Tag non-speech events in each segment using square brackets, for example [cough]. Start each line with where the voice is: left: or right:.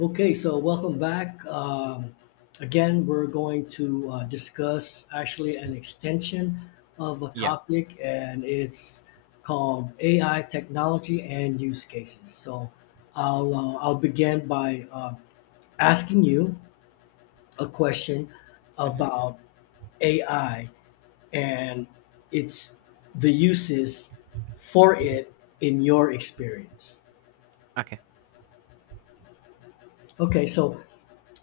left: Okay, so welcome back. Again, we're going to discuss actually an extension of a
right: Yeah.
left: topic, and it's called AI technology and use cases. So I'll begin by asking you a question
right: Hmm.
left: about AI and its the uses for it in your experience.
right: Okay.
left: Okay, so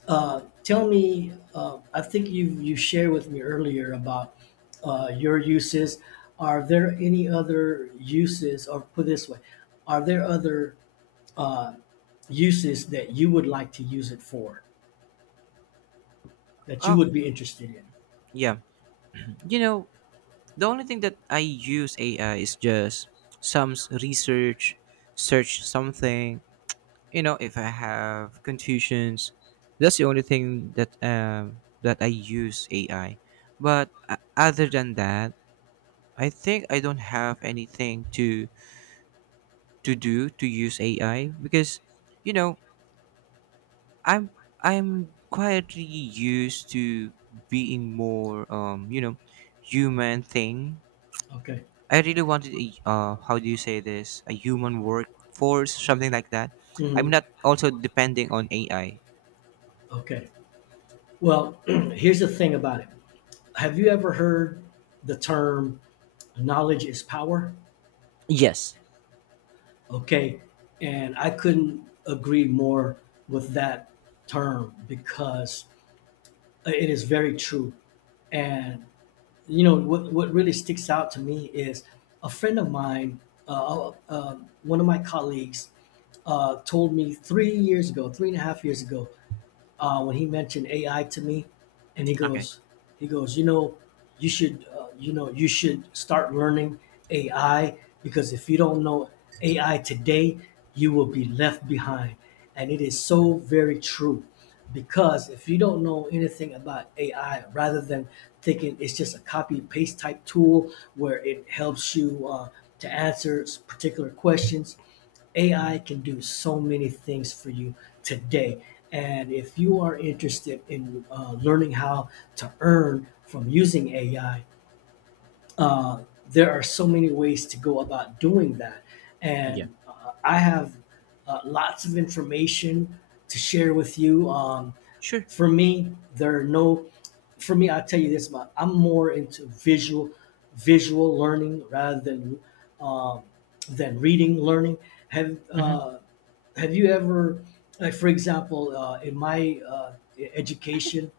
left: Tell me, I think you shared with me earlier about your uses. Are there any other uses, or put it this way, are there other uh, uses that you would like to use it for that you
right: Oh,
left: would be interested in?
right: yeah. You know, the only thing that I use AI is just some research, search something. You know, if I have confusions, that's the only thing that I use AI. But other than that, I think I don't have anything to do to use AI because, you know, I'm I'm quietly used to being more human thing.
left: Okay.
right: I really wanted how do you say this, a human workforce, something like that. I'm
left: Mhm.
right: not also depending on AI.
left: Okay. Well, [clears throat] here's the thing about it. Have you ever heard the term knowledge is power?
right: Yes.
left: Okay. And I couldn't agree more with that term because it is very true. And you know what really sticks out to me is a friend of mine, uh, uh, one of my colleagues, told me 3 years ago, three and a half years ago, when he mentioned AI to me, and
right: Okay.
left: he goes, you know, you know, you should start learning AI, because if you don't know AI today, you will be left behind, and it is so very true. Because if you don't know anything about AI, rather than thinking it's just a copy paste type tool where it helps you to answer particular questions, AI
right: Hmm.
left: can do so many things for you today. And if you are interested in learning how to earn from using AI, uh, there are so many ways to go about doing that.
right: Yeah.
left: And I have lots of information to share with you.
right: Sure.
left: For me, there are no, for me, I'll tell you this, Ma, I'm more into visual learning rather um, than reading learning. Have,
right: Mm-hmm.
left: uh, have you ever, like for example in my education,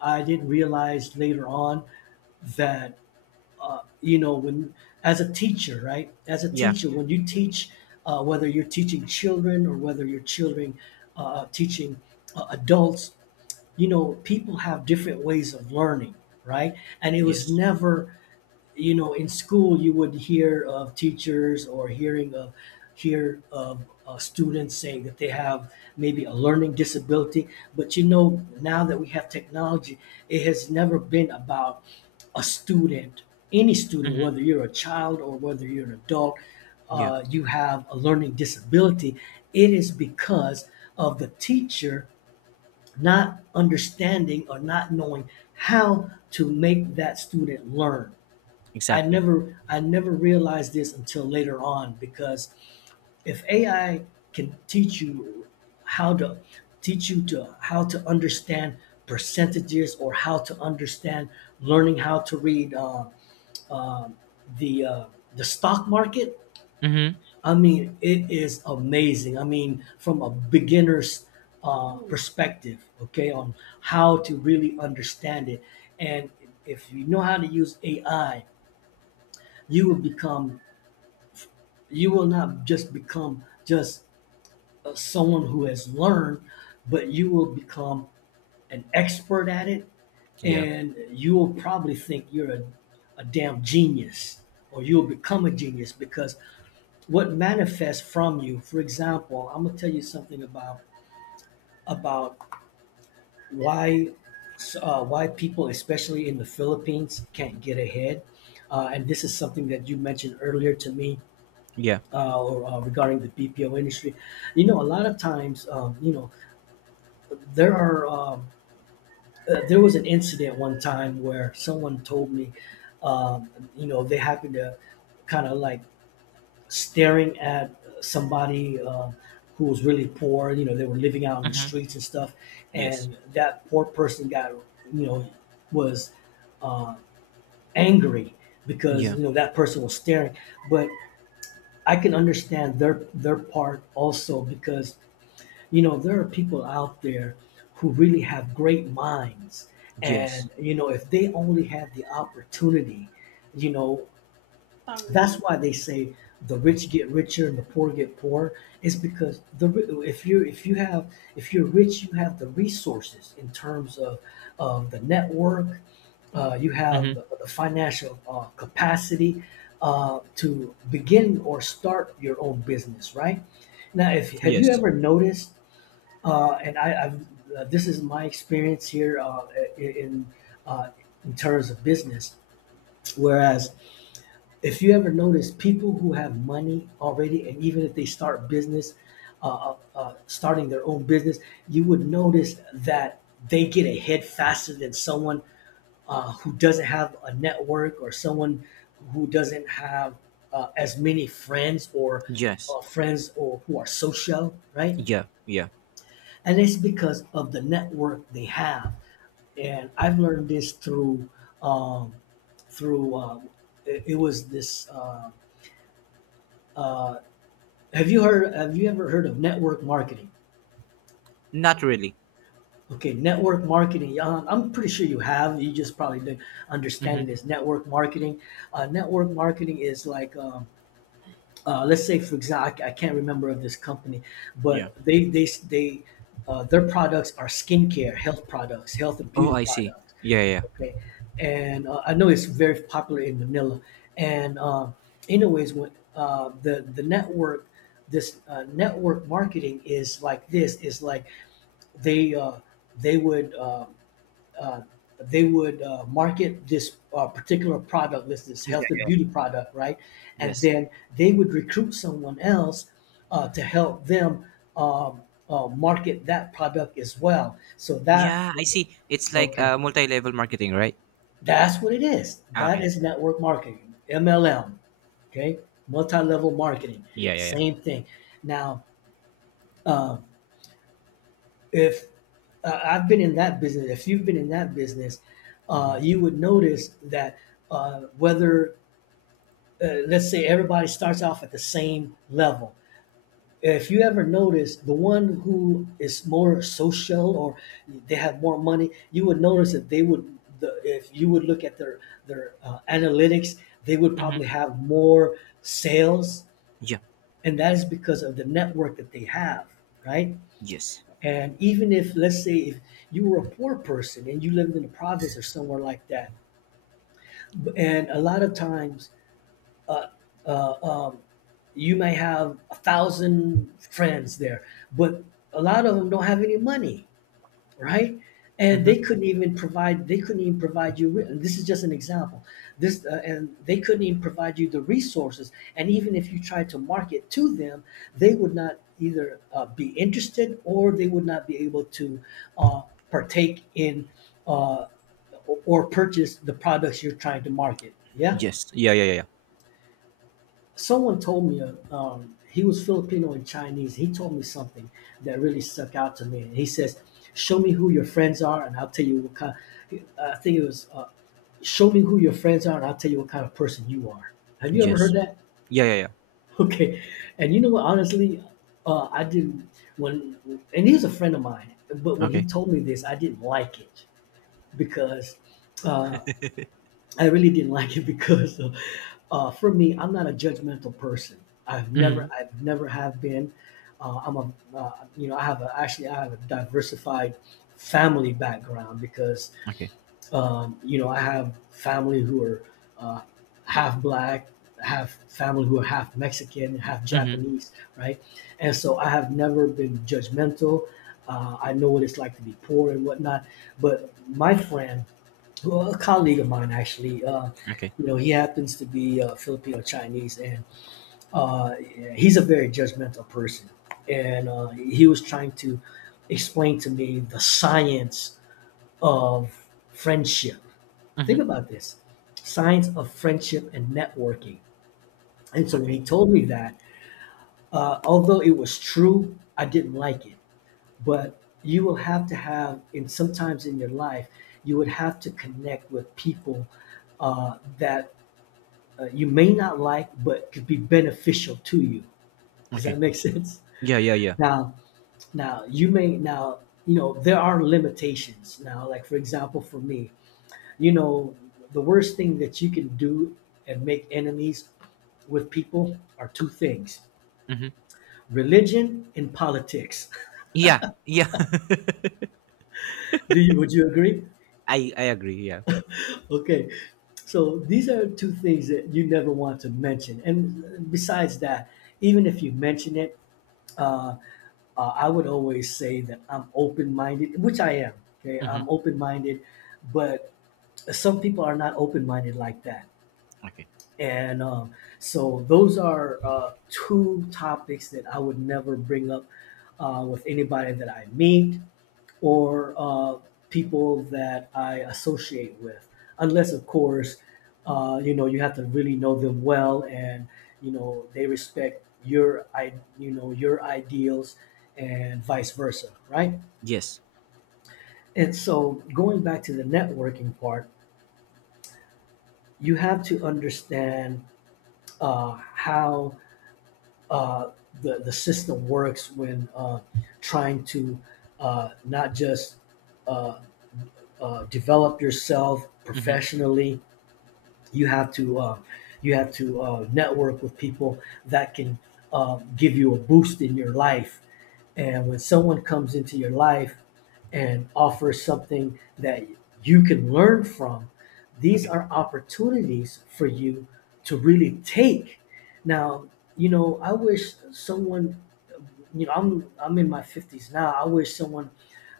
left: I didn't realize later on that you know, when as a teacher, right, as a
right: Yeah.
left: teacher, when you teach, whether you're teaching children or whether you're children teaching adults, you know, people have different ways of learning, right? And it was
right: Yes.
left: never, you know, in school you would hear of teachers, or hear of students saying that they have maybe a learning disability. But you know, now that we have technology, it has never been about a student, any student,
right: Mm-hmm.
left: whether you're a child or whether you're an adult,
right: Yeah.
left: you have a learning disability. It is because of the teacher not understanding or not knowing how to make that student learn.
right: Exactly.
left: I never realized this until later on, because if AI can teach you how to teach you to how to understand percentages, or how to understand learning how to read, uh, the uh, the stock market.
right: Mm-hmm.
left: I mean, it is amazing. I mean, from a beginner's perspective, okay, on how to really understand it. And if you know how to use AI, you will become, you will not just become just someone who has learned, but you will become an expert at it.
right: Yeah.
left: And you will probably think you're a damn genius, or you'll become a genius. Because what manifests from you, for example, I'm going to tell you something about why, why people, especially in the Philippines, can't get ahead. And this is something that you mentioned earlier to me,
right: Yeah.
left: regarding the BPO industry. You know, a lot of times, you know, there are um, there was an incident one time where someone told me, um, you know, they happened to kind of like staring at somebody who was really poor. You know, they were living out on the
right: Mm-hmm.
left: streets and stuff,
right: Yes.
left: and that poor person got, you know, was uh, angry because
right: Yeah.
left: you know that person was staring. But I can understand their part also, because you know, there are people out there who really have great minds.
right: Yes.
left: And you know, if they only had the opportunity, you know, that's why they say the rich get richer and the poor get poorer. It's because if you, if you have, if you're rich, you have the resources in terms of the network. You have
right: Mm-hmm.
left: the financial capacity to begin or start your own business, right? Now, if, have you
right: Yes.
left: ever noticed, uh, and I, I've, this is my experience here in uh, in terms of business. Whereas, if you ever notice, people who have money already, and even if they start business, starting their own business, you would notice that they get ahead faster than someone who doesn't have a network, or someone who doesn't have as many friends, or
right: Yes.
left: friends or who are social, right?
right: Yeah. Yeah.
left: And it's because of the network they have. And I've learned this through, um, through it, it was this. Uh, have you heard? Have you ever heard of network marketing?
right: Not really.
left: Okay, network marketing. I'm pretty sure you have, you just probably didn't understand it
right: Mm-hmm.
left: as network marketing. Network marketing is like, let's say, for example, I can't remember of this company,
right: Yeah.
left: but they their products are skincare, health products, health and
right: Oh,
left: beauty
right: I see.
left: products.
right: Yeah, yeah.
left: Okay, and I know it's very popular in Manila. And anyways, when the network, this network marketing is like this, is like they uh, they would. Uh, uh, they would market this particular product, this
right: Yeah,
left: health and
right: yeah.
left: beauty product, right? And
right: Yes.
left: then they would recruit someone else to help them um, market that product as well. So that,
right: Yeah, I see. It's like
left: okay,
right: multi-level marketing, right?
left: that's what it is.
right: Ah,
left: That
right: okay.
left: is network marketing, MLM, okay, multi-level marketing,
right: Yeah, yeah, yeah.
left: same thing. Now. Uh, if I've been in that business, if you've been in that business,
right: Mm-hmm.
left: you would notice that, uh, whether, let's say, everybody starts off at the same level. If you ever notice, the one who is more social, or they have more money, you would notice that they would, if you would look at their analytics, they would
right: Mm-hmm.
left: probably have more sales.
right: Yeah.
left: And that is because of the network that they have, right?
right: Yes.
left: And even if, let's say, if you were a poor person and you lived in the province or somewhere like that, and a lot of times, uh, uh, um, you may have a thousand friends there, but a lot of them don't have any money, right? And
right: Mm-hmm.
left: they couldn't even provide you. This is just an example. This and they couldn't even provide you the resources. And even if you tried to market to them, they would not either be interested, or they would not be able to uh, partake in uh, or purchase the products you're trying to market. Yeah.
right: Yes. Yeah, yeah, yeah, yeah.
left: Someone told me, he was Filipino and Chinese. He told me something that really stuck out to me. He says, "Show me who your friends are, and I'll tell you what kind." I think it was, "Show me who your friends are, and I'll tell you what kind of person you are." Have you ever heard
right: Yes.
left: that? [laughs]
right: Yeah, yeah, yeah.
left: Okay, and you know what? Honestly, I didn't. When and he's a friend of mine, but when he
right: Okay.
left: told me this, I didn't like it, because uh, I really didn't [laughs] like it, because for me, I'm not a judgmental person.
right: Mm-hmm.
left: I've never have been. Uh, I'm a, uh, you know, actually I have a diversified family background. Because
right: Okay.
left: you know, I have family who are uh, half black, have family who are half Mexican, half
right: Mm-hmm.
left: Japanese, right? And so I have never been judgmental. I know what it's like to be poor and whatnot. But my friends, well, a colleague of mine actually.
right: Okay.
left: You know, he happens to be Filipino Chinese, and uh, he's a very judgmental person. And he was trying to explain to me the science of friendship.
right: Mm-hmm.
left: Think about this: science of friendship and networking. And so when he
right: Okay.
left: told me that, although it was true, I didn't like it. But you will have to have, and sometimes in your life, you would have to connect with people that you may not like but could be beneficial to you. Does that
right: Okay.
left: make [laughs] sense?
right: Yeah, yeah, yeah.
left: Now, Now, you know there are limitations. Now, like for example, for me, you know, the worst thing that you can do and make enemies with people are two things:
right: Mm-hmm.
left: religion and politics. [laughs]
right: Yeah, yeah. [laughs]
left: Do you? Would you agree?
right: I agree. Yeah.
left: Okay. So these are two things that you never want to mention. And besides that, even if you mention it, uh, I would always say that I'm open minded, which I am. Okay,
right: Mm-hmm.
left: I'm open minded, but some people are not open minded like that.
right: Okay.
left: And so those are two topics that I would never bring up with anybody that I meet or people that I associate with, unless of course, you know, you have to really know them well, and you know they respect your I you know your ideals, and vice versa, right?
right: Yes.
left: And so going back to the networking part, you have to understand how uh, the system works when trying to not just uh, develop yourself
right: Mm-hmm.
left: professionally. You have to uh, you have to network with people that can give you a boost in your life. And when someone comes into your life and offers something that you can learn from, these
right: Okay.
left: are opportunities for you to really take. Now, you know, I wish someone, you know, I'm in my 50s now. I wish someone,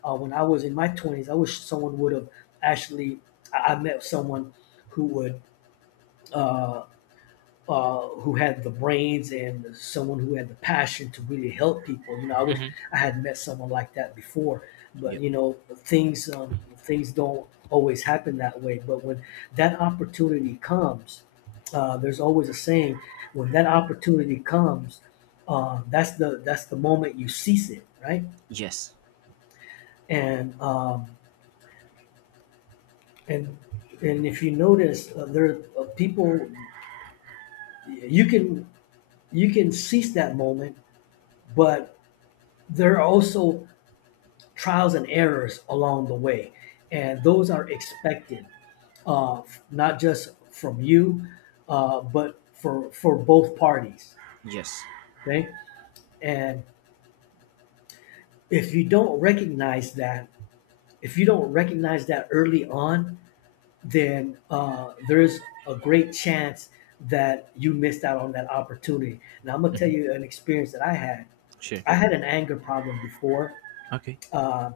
left: when I was in my 20s, I wish someone would have actually. I met someone who would uh, who had the brains and someone who had the passion to really help people. You know, I wish
right: Mm-hmm.
left: I had met someone like that before, but
right: Yeah.
left: you know, things don't always happen that way. But when that opportunity comes, there's always a saying: when that opportunity comes, that's the moment you seize it, right?
right: Yes.
left: And um, and and if you notice, there are people you can you can seize that moment, but there are also trials and errors along the way, and those are expected, uh, not just from you, but for both parties.
right: Yes.
left: Okay, and if you don't recognize that, if you don't recognize that early on, then there's a great chance that you missed out on that opportunity. Now I'm gonna tell you an experience that I had.
right: Sure.
left: I had an anger problem before.
right: Okay.
left: Uh,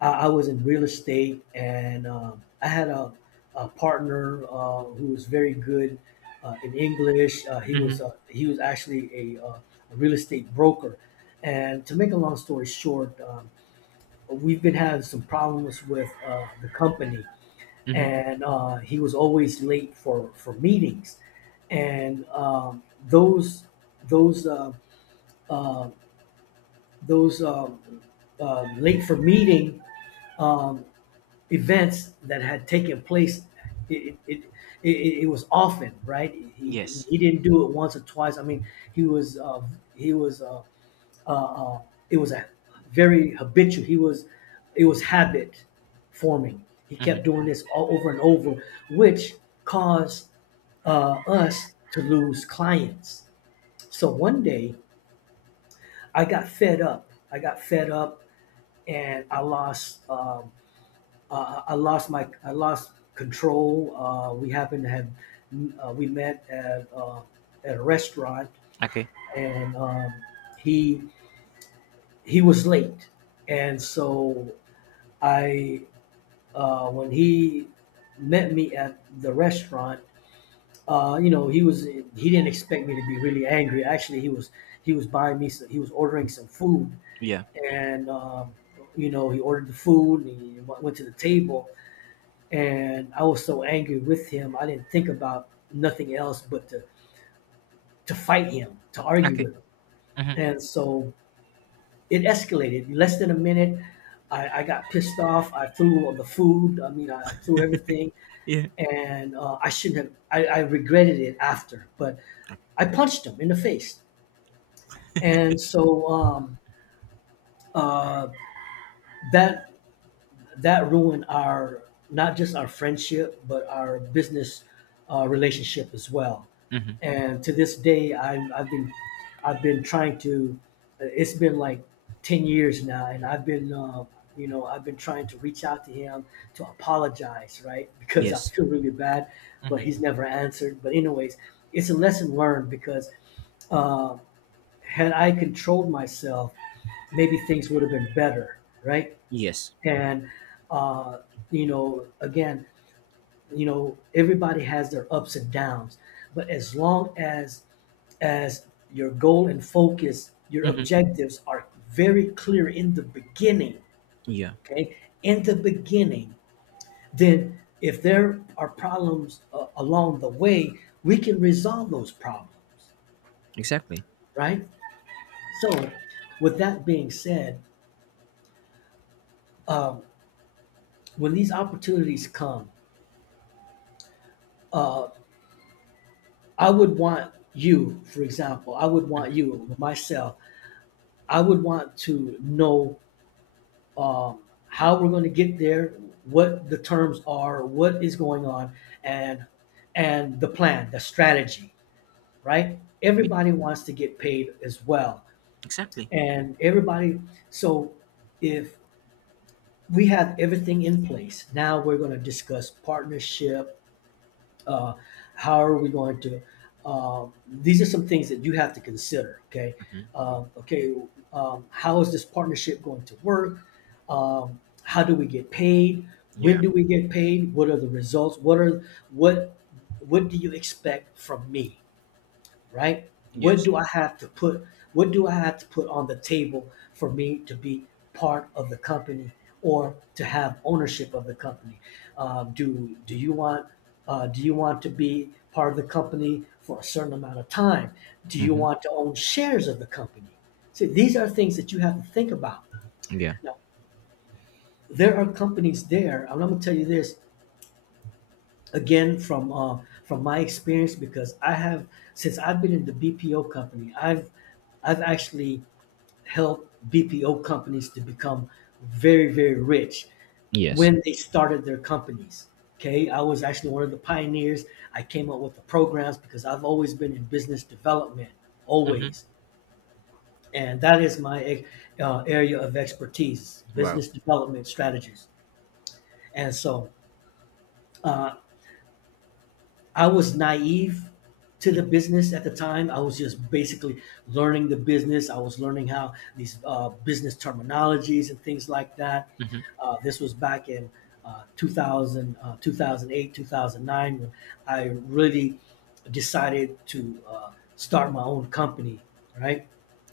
left: I was in real estate, and I had a partner who was very good in English.
right: Mm-hmm.
left: He was actually a, uh, a real estate broker. And to make a long story short, we've been having some problems with the company,
right: Mm-hmm.
left: and he was always late for meetings, and those uh, uh, those late for meeting. Um, events that had taken place. it it, it, it was often right. He didn't,
right: Yes.
left: he didn't do it once or twice. I mean he was uh, he was uh, uh, it was a very habitual he was it was habit forming He
right: Mm-hmm.
left: kept doing this all over and over, which caused us to lose clients. So one day, I got fed up. I got fed up, and I lost my, I lost control. We happened to have we met at a restaurant,
right: Okay.
left: and he he was late, and so I, when he met me at the restaurant, you know, he was, he didn't expect me to be really angry. Actually, he was, he was buying me some, he was ordering some food,
right: Yeah.
left: and you know, he ordered the food, and he went to the table, and I was so angry with him, I didn't think about nothing else but to fight him, to argue
right: Okay.
left: with him,
right: Mm-hmm.
left: and so it escalated. In less than a minute, I got pissed off. I threw all the food. I mean, I threw everything,
right: Yeah.
left: and I shouldn't have. I regretted it after, but I punched him in the face, and so uh, that, that ruined our, not just our friendship but our business relationship as well.
right: Mm-hmm.
left: And to this day, I've been, I've been trying to. It's been like ten years now, and I've been you know, I've been trying to reach out to him to apologize, right? [laughs] Because I
right: Yes.
left: feel really bad, but he's
right: Mm-hmm.
left: never answered. But anyways, it's a lesson learned because, uh, had I controlled myself, maybe things would have been better, right?
right: Yes.
left: And uh, you know, again, you know, everybody has their ups and downs, but as long as as your goal and focus, your
right: Mm-hmm.
left: objectives are very clear in the beginning.
right: Yeah.
left: Okay, in the beginning, then if there are problems along the way, we can resolve those problems,
right: Exactly.
left: right? So with that being said, um, when these opportunities come, uh, I would want you, for example, I would want you, myself, I would want to know, um, how we're going to get there, what the terms are, what is going on, and and the plan, the strategy, right?
right: Yeah,
left: Everybody wants to get paid as well,
right: exactly.
left: and everybody. So if we have everything in place, now we're going to discuss partnership. Uh, how are we going to? These are some things that you have to consider. Okay. Okay. How is this partnership going to work? How do we get paid? When
right: Yeah.
left: do we get paid? What are the results? What are, what what do you expect from me? Right? What
right: Yes.
left: do I have to put? What do I have to put on the table for me to be part of the company or to have ownership of the company? Uh, do do you want do you want to be part of the company for a certain amount of time? Do you
right: Mm-hmm.
left: want to own shares of the company? See, these are things that you have to think about.
right: Yeah.
left: Now, there are companies there. I'm going to tell you this again from my experience, because I have, since I've been in the BPO company, I've actually helped BPO companies to become very, very rich
right: Yes.
left: when they started their companies. Okay, I was actually one of the pioneers. I came up with the programs because I've always been in business development,
right: Mm-hmm.
left: always, and that is my area of expertise:
right: Wow.
left: business development strategies. And so, uh, I was naive to the business at the time. I was just basically learning the business. I was learning how these business terminologies and things like that.
right: Mm-hmm.
left: This was back in 2000, 2008, 2009, when I really decided to start my own company, right?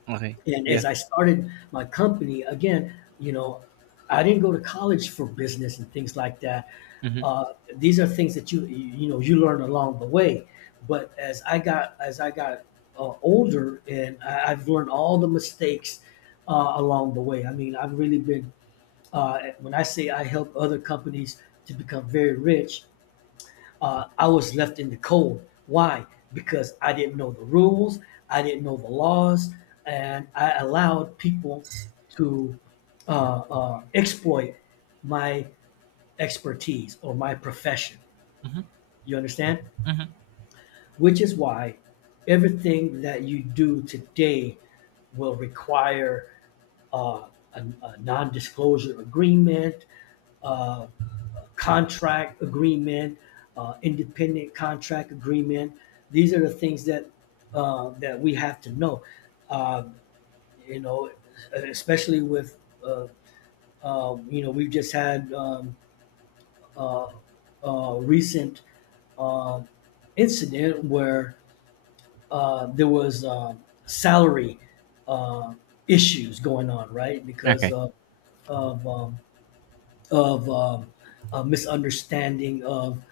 right: Okay.
left: And as
right: Yeah.
left: I started my company, again, you know, I didn't go to college for business and things like that.
right: Mm-hmm.
left: These are things that you know, you learn along the way. But as I got, as I got older, and I've learned all the mistakes along the way. I mean, I've really been, when I say I help other companies to become very rich, I was left in the cold. Why? Because I didn't know the rules, I didn't know the laws, and I allowed people to exploit my expertise or my profession.
right: Mm-hmm.
left: You understand?
right: Mm-hmm.
left: Which is why everything that you do today will require uh, a non-disclosure agreement, uh, contract agreement, independent contract agreement. These are the things that that we have to know. Uh, you know, especially with uh, you know, we've just had uh, recent um, incident where there was salary uh, issues going on, right? Because
right: Okay.
left: of of um, of um, a misunderstanding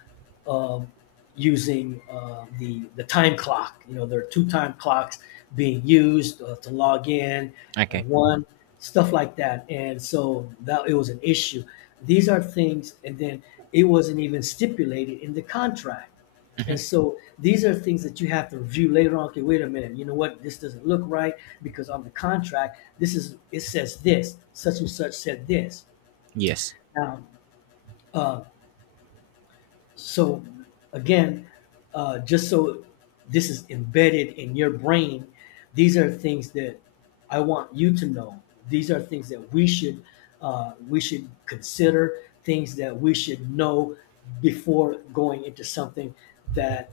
left: of using the time clock. You know, there are two time clocks being used to log in,
right: Okay.
left: one, stuff like that, and so that, it was an issue. These are things, and then it wasn't even stipulated in the contract.
right: Mm-hmm.
left: And so these are things that you have to review later on. Okay, wait a minute. You know what? This doesn't look right because on the contract, this is, it says this. Such and such said this.
right: Yes.
left: Now, uh, so again, just so this is embedded in your brain, these are things that I want you to know. These are things that we should consider. Things that we should know before going into something that,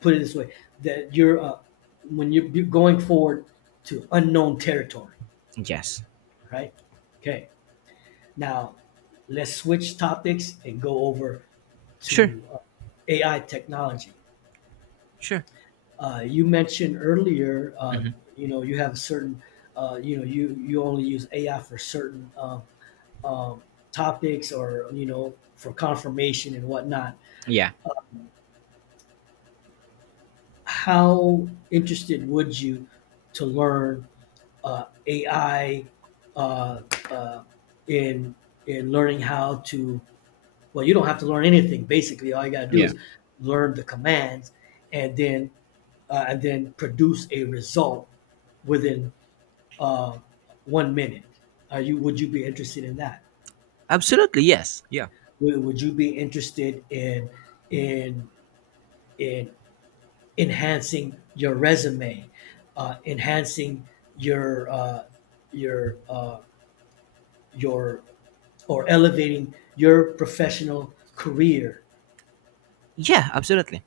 left: put it this way, that you're when you're going forward to unknown territory,
right: Yes.
left: right? Okay, now let's switch topics and go over
right: Sure.
left: to AI technology.
right: Sure.
left: You mentioned earlier,
right: Mm-hmm.
left: you know, you have a certain, you know, you only use AI for certain um, topics or you know, for confirmation and whatnot.
right: Yeah.
left: How interested would you to learn AI uh, uh, in in learning how to. Well, you don't have to learn anything. Basically, all you got to do
right: Yeah.
left: is learn the commands, and then and then produce a result within uh, one minute. Are you? Would you be interested in that?
right: Absolutely. Yes. Yeah.
left: Would you be interested in in in enhancing your resume, enhancing your your your or elevating your professional career?
right: Yeah. Absolutely.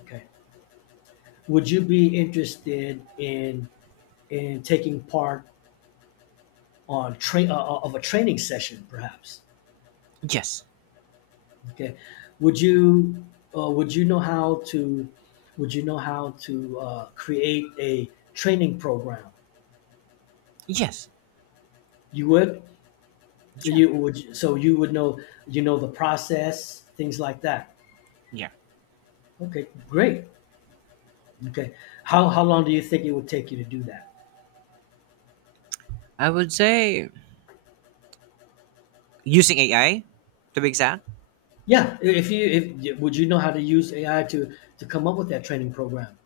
left: Okay, would you be interested in taking part on train of a training session, perhaps?
right: Yes.
left: Okay, would you would you know how to would you know how to create a training program?
right: Yes.
left: You would
right: Yeah.
left: you would so you would know you know the process, things like that.
right: Yeah.
left: Okay, great. Okay, how long do you think it would take you to do that?
right: I would say using AI to be exact.
left: Yeah, if you if would you know how to use AI to come up with that training program?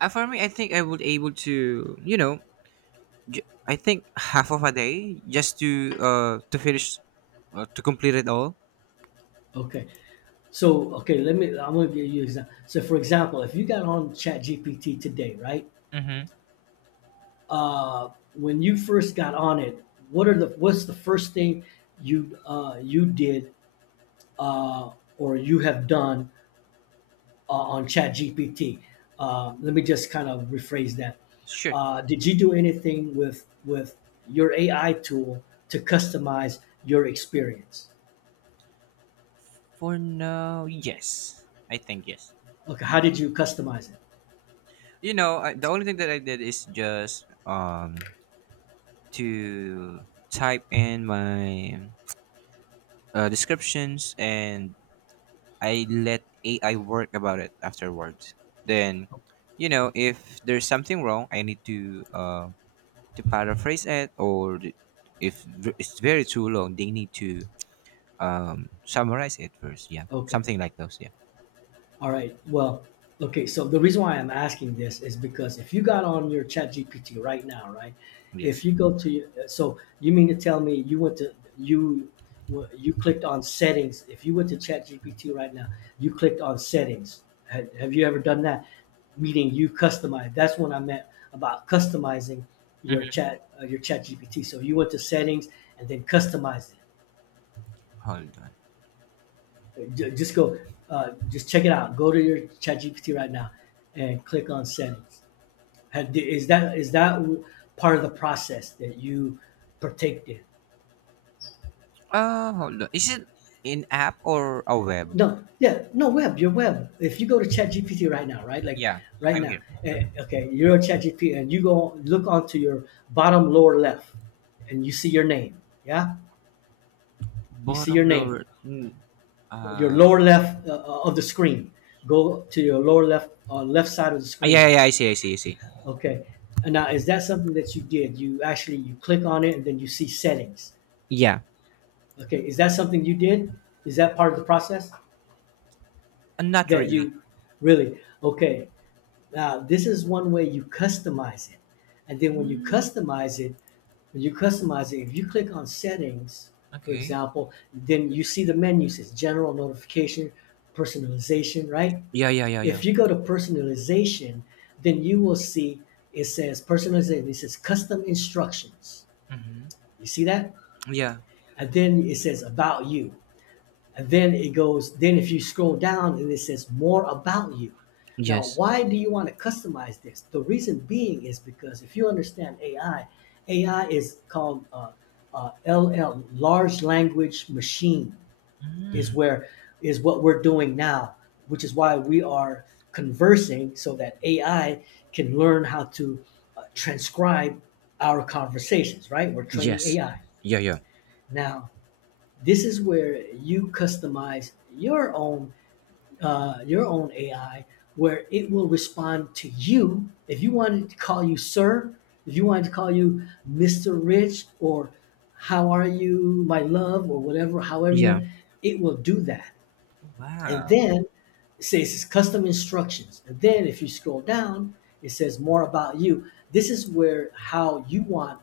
right: For me, I think I would able to, you know, I think half of a day just to finish, to complete it all.
left: Okay, so okay, let me. I'm going to give you an example. So, for example, if you got on ChatGPT today, right?
right: Mm-hmm.
left: Uh, when you first got on it, what are the what's the first thing you you did uh, or you have done on ChatGPT? Let me just kind of rephrase that.
right: Sure.
left: Did you do anything with your AI tool to customize your experience?
right: For now, yes. I think yes.
left: Okay, how did you customize it?
right: You know, the only thing that I did is just to type in my descriptions, and I let AI work about it afterwards. Then, you know, if there's something wrong, I need to paraphrase it, or if it's very too long, they need to summarize it first. Yeah,
left: Okay,
right: something like those. Yeah.
left: all right. Well, okay. So the reason why I'm asking this is because if you got on your Chat GPT right now, right? If
right: Yes.
left: you go to your- so you mean to tell me you went to you w- you clicked on settings? If you went to Chat GPT right now, you clicked on settings. Have you ever done that? Meaning you customize. That's what I meant about customizing
right: Mhm.
left: your Chat GPT. So you went to settings and then customized it.
right: Hold on.
left: Just go, just check it out. Go to your ChatGPT right now and click on settings. Is that part of the process that you partake in?
right: Uh, hold on, is it in app or a web?
left: No, yeah, no web. Your web. If you go to ChatGPT right now, right, like
right: Yeah,
left: right
right: I'm
left: now,
right: here.
left: eh,
right: Mhm.
left: okay, you're on ChatGPT and you go look onto your bottom lower left, and you see your name. Yeah, you see your
right: Bottom
left: name.
right: lower
left: Your
right: ah,
left: lower left of the screen. Go to your lower left, left side of the screen.
right: yeah, yeah, yeah, I see, I see, I see.
left: Okay. And now, is that something that you did? You actually you click on it and then you see settings.
right: Yeah.
left: Okay. Is that something you did? Is that part of the process
right: Not
left: that
right: really.
left: you really? Okay. Now, this is one way you customize it. And then when you
right: mm,
left: customize it, when you customize it, if you click on settings, for
right: okay.
left: example, then you see the menu says general notification, personalization, right?
right: Yeah, yeah, yeah, yeah.
left: If you go to personalization, then you will see it says personalization, it says custom instructions.
right: Hmm.
left: You see that?
right: Yeah.
left: And then it says about you. And then it goes, then if you scroll down and it says more about you. Now,
right: Yes.
left: why do you want to customize this? The reason being is because if you understand AI, AI is called LL, large language machine is where is what we're doing now, which is why we are conversing so that AI can learn how to transcribe our conversations, right? We're training
right: Yes.
left: AI.
right: Yeah, yeah,
left: Now, this is where you customize your own AI where it will respond to you. If you wanted to call you sir, if you wanted to call you Mr. Rich, or how are you, my love, or whatever, however you
right: yeah.
left: want, it will do that. And
right: Wow.
left: then it says custom instructions. And then if you scroll down, it says more about you. This is where how you want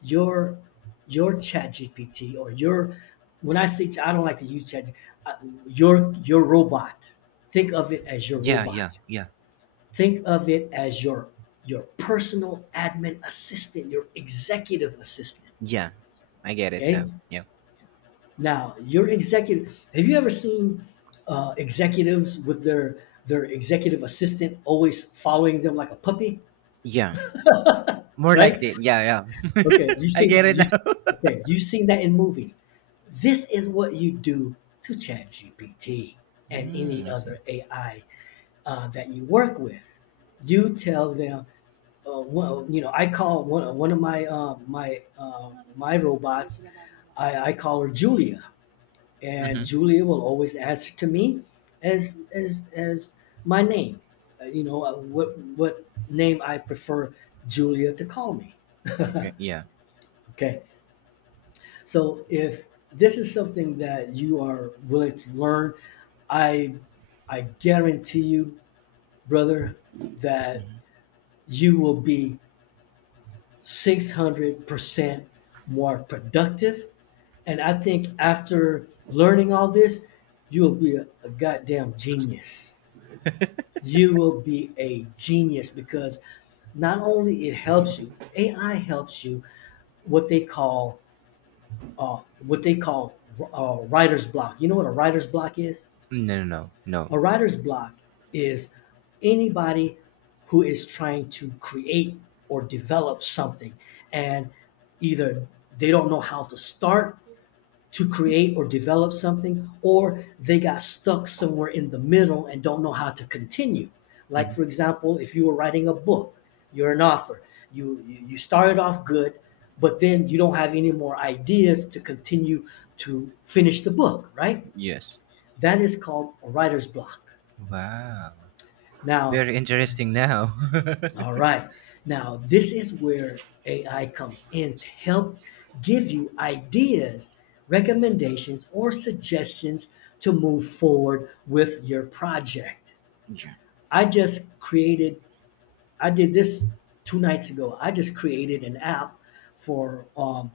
left: your your chat GPT or your when I say I don't like to use chat uh, your robot. Think of it as your
right: Yeah,
left: robot.
right: yeah, yeah.
left: Think of it as your personal admin assistant, your executive assistant.
right: Yeah, I get it
left: Okay?
right: now. Yeah.
left: Now, your executive, have you ever seen executives with their executive assistant always following them like a puppy,
right: Yeah. More
left: right?
right: likely. Yeah, yeah.
left: Okay, you
right: [laughs] I
left: see,
right: get it
left: you
right: now. [laughs]
left: okay, you've seen that in movies. This is what you do to ChatGPT and any
right: I
left: other
right: see.
left: AI that you work with. You tell them, well, you know, I call one of my my my robots. I call her Julia,
right: Mm-hmm.
left: and Julia will always ask to me as my name. You know, what name I prefer Julia to call me.
right: Okay.
left: [laughs]
right: Yeah.
left: Okay, so if this is something that you are willing to learn, I I guarantee you, brother, that you will be 600% more productive. And I think after learning all this, you'll be a goddamn genius. You will be a genius because not only it helps you, AI helps you what they call uh, what they call writer's block. You know what a writer's block is?
right: No, no, no, no.
left: A writer's block is anybody who is trying to create or develop something and either they don't know how to start to create or develop something, or they got stuck somewhere in the middle and don't know how to continue. Like, for
right: Mhm.
left: example, if you were writing a book, you're an author, you started off good, but then you don't have any more ideas to continue to finish the book, right?
right: Yes.
left: That is called a writer's block.
right: Wow.
left: Now,
right: Very interesting now. [laughs]
left: all right. Now, this is where AI comes in to help give you ideas, recommendations, or suggestions to move forward with your project.
right: Yeah.
left: I just created, I did this two nights ago. I just created an app for um,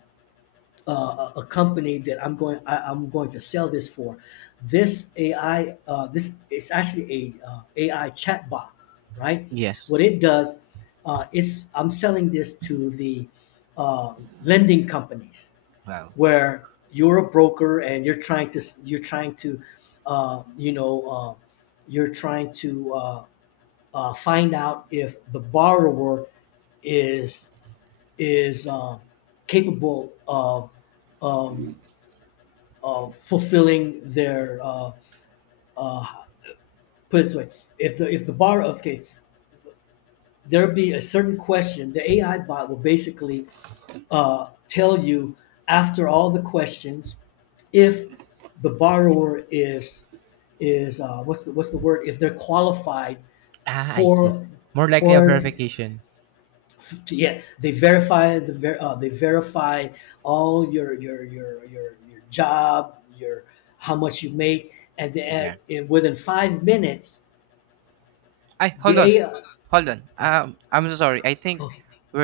left: uh, a company that I'm going I, I'm going to sell this for. This AI this it's actually a AI chatbot, right?
right: Yes.
left: What it does, it's I'm selling this to the uh, lending companies
right: Wow.
left: where you're a broker and you're trying to you know, you're trying to find out if the borrower is is capable of fulfilling their uh, put it this way, if the bar okay, there be a certain question, the AI bot will basically tell you after all the questions if the borrower is what's the word, if they're qualified
right: Ah, I see.
left: for
right: More likely a
left: for,
right: verification.
left: yeah, they verify the ver- they verify all your job, your how much you make, and the,
right: Yeah.
left: and within 5 minutes
right: I Hold
left: the
right: on,
left: AI.
right: hold on. I'm so sorry. I think
left: Oh,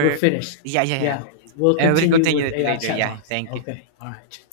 left: we're finished.
right: yeah, yeah, yeah.
left: Yeah, we'll
right: Yeah. We'll
left: continue
right: continue
left: with
right: it
left: AI
right: later.
left: chat
right: Yeah,
left: box.
right: thank you.
left: Okay, all right.